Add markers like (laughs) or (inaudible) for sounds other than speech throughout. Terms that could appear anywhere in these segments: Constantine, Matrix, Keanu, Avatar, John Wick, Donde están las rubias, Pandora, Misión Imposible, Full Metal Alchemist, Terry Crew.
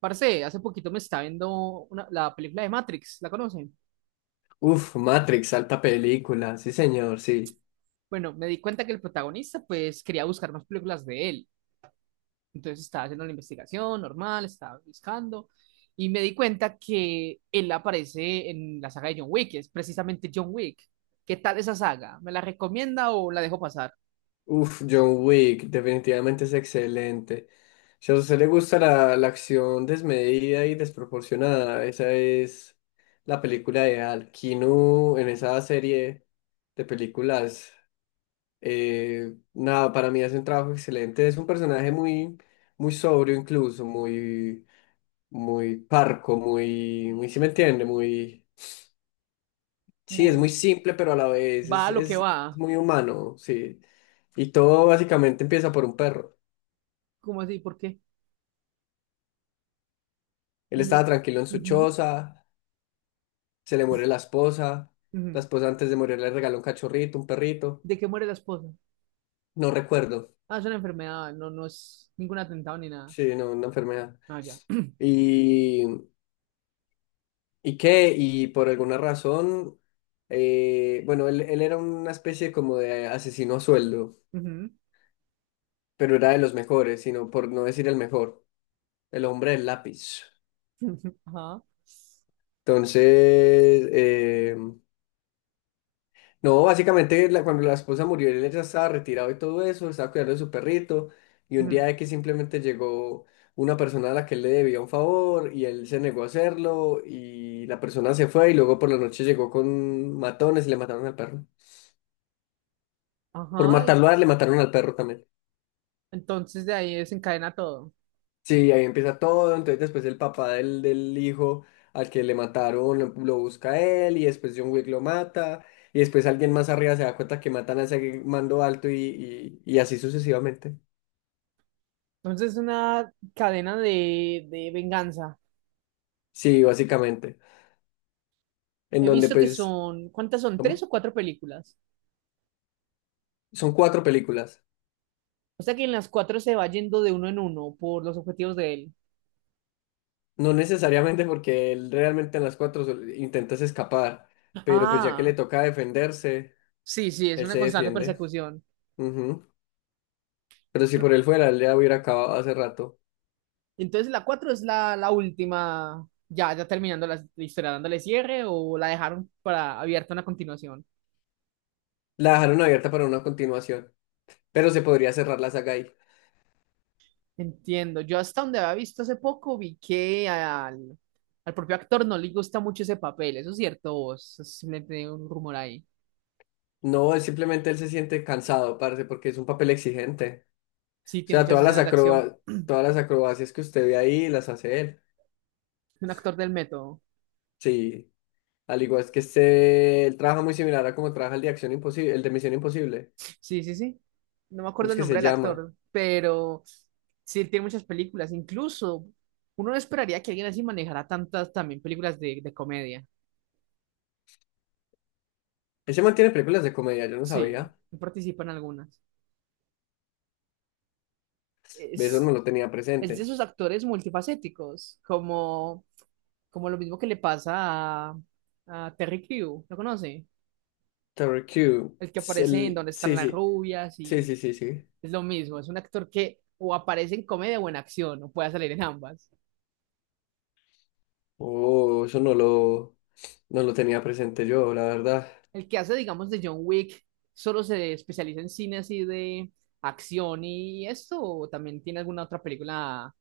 Parce, hace poquito me estaba viendo la película de Matrix, ¿la conocen? Uf, Matrix, alta película, sí señor, sí. Bueno, me di cuenta que el protagonista pues quería buscar más películas de él. Entonces estaba haciendo la investigación normal, estaba buscando y me di cuenta que él aparece en la saga de John Wick, es precisamente John Wick. ¿Qué tal esa saga? ¿Me la recomienda o la dejo pasar? Uf, John Wick, definitivamente es excelente. Si a usted le gusta la acción desmedida y desproporcionada, esa es la película ideal. Keanu en esa serie de películas, nada, para mí hace un trabajo excelente. Es un personaje muy, muy sobrio incluso, muy, muy parco, muy, muy, si me entiende, muy Sí, es muy Muy. simple, pero a la vez Va es, a lo que es, va. es muy humano, sí. Y todo básicamente empieza por un perro. ¿Cómo así? ¿Por qué? Él estaba No. tranquilo en su Ujú, choza, se le muere la ujú. esposa antes de morir le regaló un cachorrito, un perrito, ¿De qué muere la esposa? no recuerdo, Ah, es una enfermedad, no, no es ningún atentado ni nada. sí, no, una enfermedad. Ah, ya. Y, ¿Y qué? Y por alguna razón, bueno, él era una especie como de asesino a sueldo, Ujú. pero era de los mejores, sino por no decir el mejor, el hombre del lápiz. Ajá. Entonces, eh, no, básicamente cuando la esposa murió, él ya estaba retirado y todo eso, estaba cuidando de su perrito, y un Ujú. día que simplemente llegó una persona a la que él le debía un favor, y él se negó a hacerlo, y la persona se fue, y luego por la noche llegó con matones y le mataron al perro. Por Ajá. matarlo a él, le mataron al perro también. Entonces de ahí desencadena todo. Sí, ahí empieza todo, entonces después el papá del hijo al que le mataron lo busca a él, y después John Wick lo mata, y después alguien más arriba se da cuenta que matan a ese mando alto y así sucesivamente. Entonces es una cadena de venganza. Sí, básicamente. En He donde visto que pues, son, ¿cuántas son? ¿Tres ¿cómo? o cuatro películas? Son 4 películas. O sea que en las cuatro se va yendo de uno en uno por los objetivos de él. No necesariamente porque él realmente en las cuatro intentas escapar, pero pues ya que le Ah, toca defenderse, sí, sí, es él una se constante defiende. persecución. Ujú. Pero si por él fuera, él ya hubiera acabado hace rato. Entonces la cuatro es la última, ya, ya terminando la historia, dándole cierre o la dejaron para abierta una continuación. La dejaron abierta para una continuación, pero se podría cerrar la saga ahí. Entiendo. Yo hasta donde había visto hace poco vi que al propio actor no le gusta mucho ese papel. Eso es cierto, vos. Es simplemente un rumor ahí. No, es simplemente él se siente cansado, parce, porque es un papel exigente. Sí, O tiene sea, muchas escenas de acción. (clears throat) Todas las acrobacias que usted ve ahí las hace él. Un actor del método. Sí. Al igual es que este, él trabaja muy similar a como trabaja el de Acción Imposible, el de Misión Imposible. Sí, sí, sí. No me ¿Cómo acuerdo es el que nombre se del llama? actor, pero sí, él tiene muchas películas. Incluso uno no esperaría que alguien así manejara tantas también películas de comedia. Ese man tiene películas de comedia, yo no Sí, sabía. él participa en algunas. De Eso no es, lo tenía es de presente. esos actores multifacéticos, como, como lo mismo que le pasa a Terry Crew, ¿lo conoce? Terror Q. El que es aparece en Donde están sí, las sí. rubias Sí, y sí, sí, sí. es lo mismo, es un actor que o aparece en comedia o en acción, o puede salir en ambas. Oh, eso no lo tenía presente yo, la verdad. El que hace, digamos, de John Wick, solo se especializa en cine así de acción y esto, o también tiene alguna otra película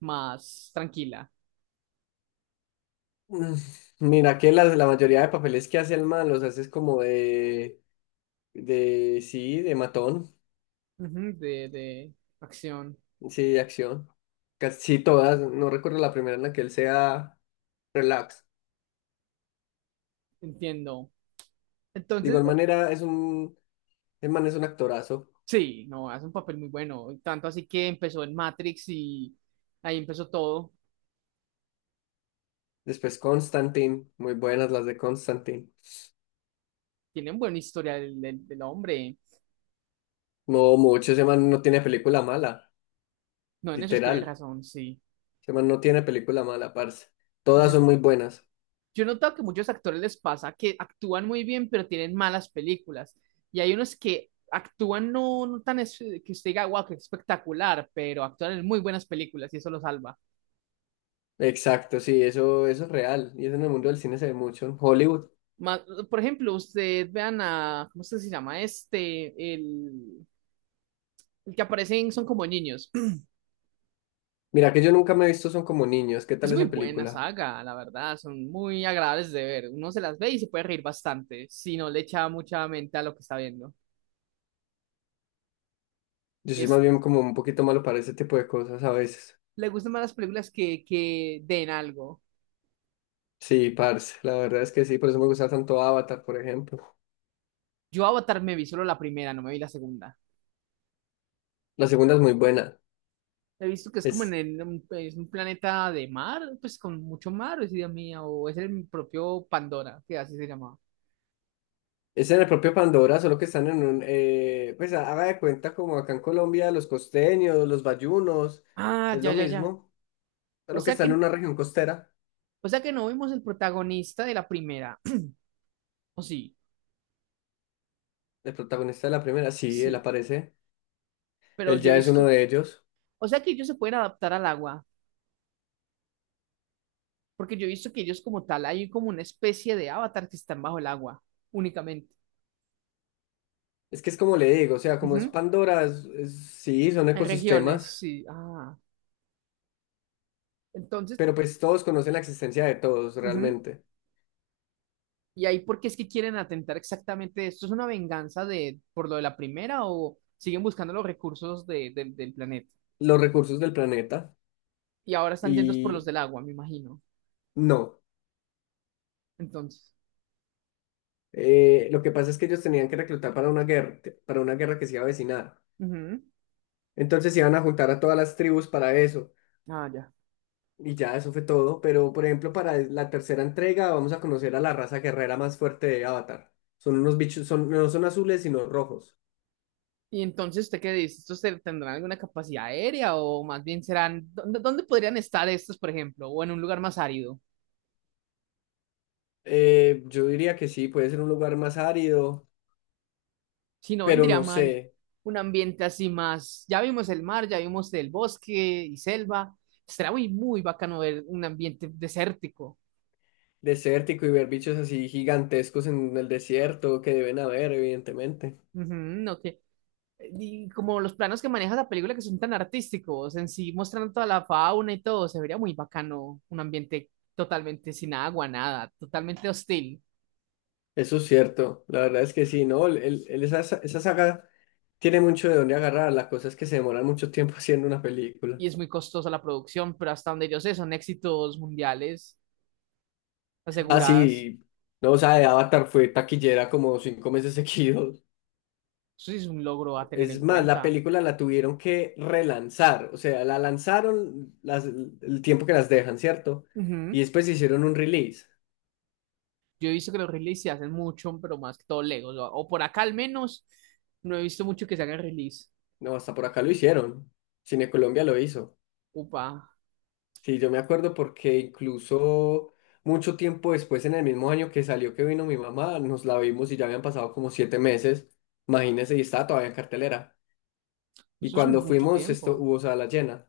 más tranquila. Mm, Mira que la mayoría de papeles que hace el man los haces como sí, de matón, Ujú, de acción. sí, de acción. Casi todas, no recuerdo la primera en la que él sea relax. Entiendo. De Entonces, igual manera, el man es un actorazo. sí, no, hace un papel muy bueno. Tanto así que empezó en Matrix y ahí empezó todo. Después Constantine, muy buenas las de Constantine. Tiene un buen historial del hombre. No mucho, ese man no tiene película mala, No, en eso tiene literal. razón, sí. Ese man no tiene película mala, parce. Es- Todas es- son muy buenas. yo he notado que muchos actores les pasa que actúan muy bien, pero tienen malas películas. Y hay unos que actúan no, no que usted diga, wow, qué espectacular, pero actúan en muy buenas películas y eso lo salva. Exacto, sí, eso es real. Y eso en el mundo del cine se ve mucho, en Hollywood. Ma- por ejemplo, usted vean a, ¿cómo es que se llama este? El que aparecen son como niños. (clears throat) Mira que yo nunca me he visto Son como niños. ¿Qué Es tal muy esa buena película? saga, la verdad, son muy agradables de ver. Uno se las ve y se puede reír bastante, si no le echa mucha mente a lo que está viendo. Yo soy Es, más bien como un poquito malo para ese tipo de cosas a veces. le gustan más las películas que den algo. Sí, parce, la verdad es que sí, por eso me gusta tanto Avatar, por ejemplo. Yo Avatar me vi solo la primera, no me vi la segunda. La segunda es muy buena. He visto que es como en Es es un planeta de mar, pues con mucho mar, o es idea mía, o es el propio Pandora, que así se llamaba. Es en el propio Pandora, solo que están en un, pues haga de cuenta como acá en Colombia, los costeños, los bayunos, Ah, es ya, lo ya, ya. mismo, O solo que sea están en que, una región costera. o sea que no vimos el protagonista de la primera. (clears throat) O sí, El protagonista de la primera, sí, él sí. aparece, Pero él yo he ya es uno visto, de ellos. o sea que ellos se pueden adaptar al agua, porque yo he visto que ellos como tal hay como una especie de avatar que están bajo el agua únicamente. Es que es como le digo, o sea, como es Ujú. Pandora, sí, son Hay regiones, ecosistemas, sí. Ah, entonces, pero pues todos conocen la existencia de todos ujú. realmente, ¿Y ahí por qué es que quieren atentar exactamente esto? ¿Es una venganza de por lo de la primera o siguen buscando los recursos del planeta? los recursos del planeta, Y ahora están yendo por los y del agua, me imagino. no. Entonces, Lo que pasa es que ellos tenían que reclutar para una guerra que se iba a avecinar. ujú. Entonces iban a juntar a todas las tribus para eso. Ah, ya. Y ya eso fue todo. Pero, por ejemplo, para la tercera entrega vamos a conocer a la raza guerrera más fuerte de Avatar. Son unos bichos, no son azules, sino rojos. Y entonces, ¿usted qué dice? ¿Estos tendrán alguna capacidad aérea o más bien serán, ¿dónde, dónde podrían estar estos, por ejemplo? O en un lugar más árido. Yo diría que sí, puede ser un lugar más árido, Si no, pero vendría no mal sé, un ambiente así más. Ya vimos el mar, ya vimos el bosque y selva. Será muy, muy bacano ver un ambiente desértico. desértico y ver bichos así gigantescos en el desierto que deben haber, evidentemente. Ujú, no que- Y como los planos que maneja la película que son tan artísticos, en sí mostrando toda la fauna y todo, se vería muy bacano un ambiente totalmente sin agua, nada, totalmente hostil. Eso es cierto, la verdad es que sí, ¿no? Esa saga tiene mucho de dónde agarrar, la cosa es que se demoran mucho tiempo (laughs) haciendo una película. Y es muy costosa la producción, pero hasta donde yo sé son éxitos mundiales Ah, aseguradas. sí. No, o sea, de Avatar fue taquillera como 5 meses (laughs) seguidos. Eso sí es un logro a tener Es en más, la cuenta. película la tuvieron que relanzar. O sea, la lanzaron el tiempo que las dejan, ¿cierto? Ujú. Y después hicieron un release. Yo he visto que los releases se hacen mucho, pero más que todo Legos, o por acá al menos, no he visto mucho que se hagan release. No, hasta por acá lo hicieron. Cine Colombia lo hizo. Upa, Sí, yo me acuerdo porque incluso mucho tiempo después, en el mismo año que salió que vino mi mamá, nos la vimos y ya habían pasado como 7 meses. Imagínense, y estaba todavía en cartelera. Y eso es un cuando mucho fuimos, esto tiempo. hubo sala llena.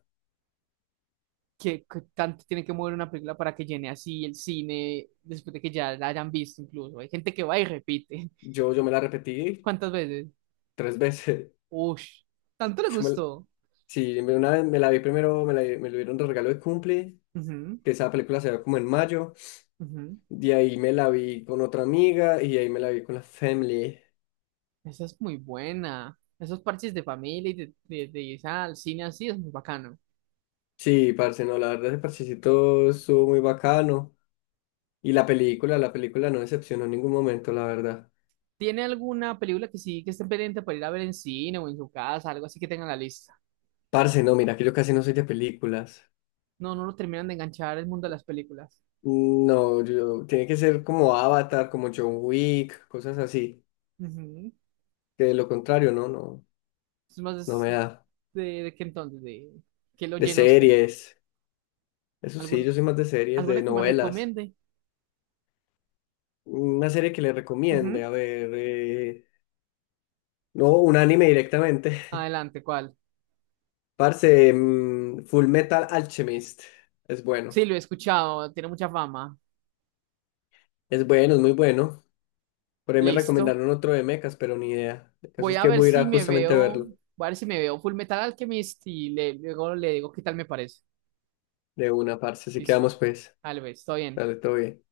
¿Qué, qué tanto tiene que mover una película para que llene así el cine después de que ya la hayan visto incluso? Hay gente que va y repite. Yo me la (laughs) repetí ¿Cuántas veces? 3 veces. Ush, tanto le (laughs) Yo me- gustó. sí, una vez me la vi primero, me lo dieron de regalo de cumple, Ujú, que esa película se ve como en mayo. ujú. De ahí me la vi con otra amiga y de ahí me la vi con la family. Esa es muy buena. Esos parches de familia y de ir al cine así es muy bacano. Sí, parce, no, la verdad ese parchecito estuvo muy bacano. Y la película no decepcionó en ningún momento, la verdad. ¿Tiene alguna película que sí que esté pendiente para ir a ver en cine o en su casa, algo así que tenga en la lista? Parce, no, mira que yo casi no soy de películas. No, no lo terminan de enganchar el mundo de las películas. No, tiene que ser como Avatar, como John Wick, cosas así. Ujú. Que de lo contrario, no, no, Es más, no es me da. De qué entonces, de qué lo De llena usted. series. Eso sí, ¿Algún, yo soy más de series, de alguna que me novelas. recomiende? Una serie que le Ujú. recomiende, a ver, no, un anime directamente. Adelante, ¿cuál? (laughs) Parce, Full Metal Alchemist. Es bueno, Sí, lo he escuchado, tiene mucha fama. es bueno, es muy bueno. Por ahí me Listo. recomendaron otro de mechas, pero ni idea. El caso Voy es a que ver voy a ir si a me justamente a veo, verlo voy a ver si me veo Full Metal Alchemist y le, luego le digo qué tal me parece. de una, parce. Así que Listo. vamos pues. Tal vez, todo bien. Dale, todo bien.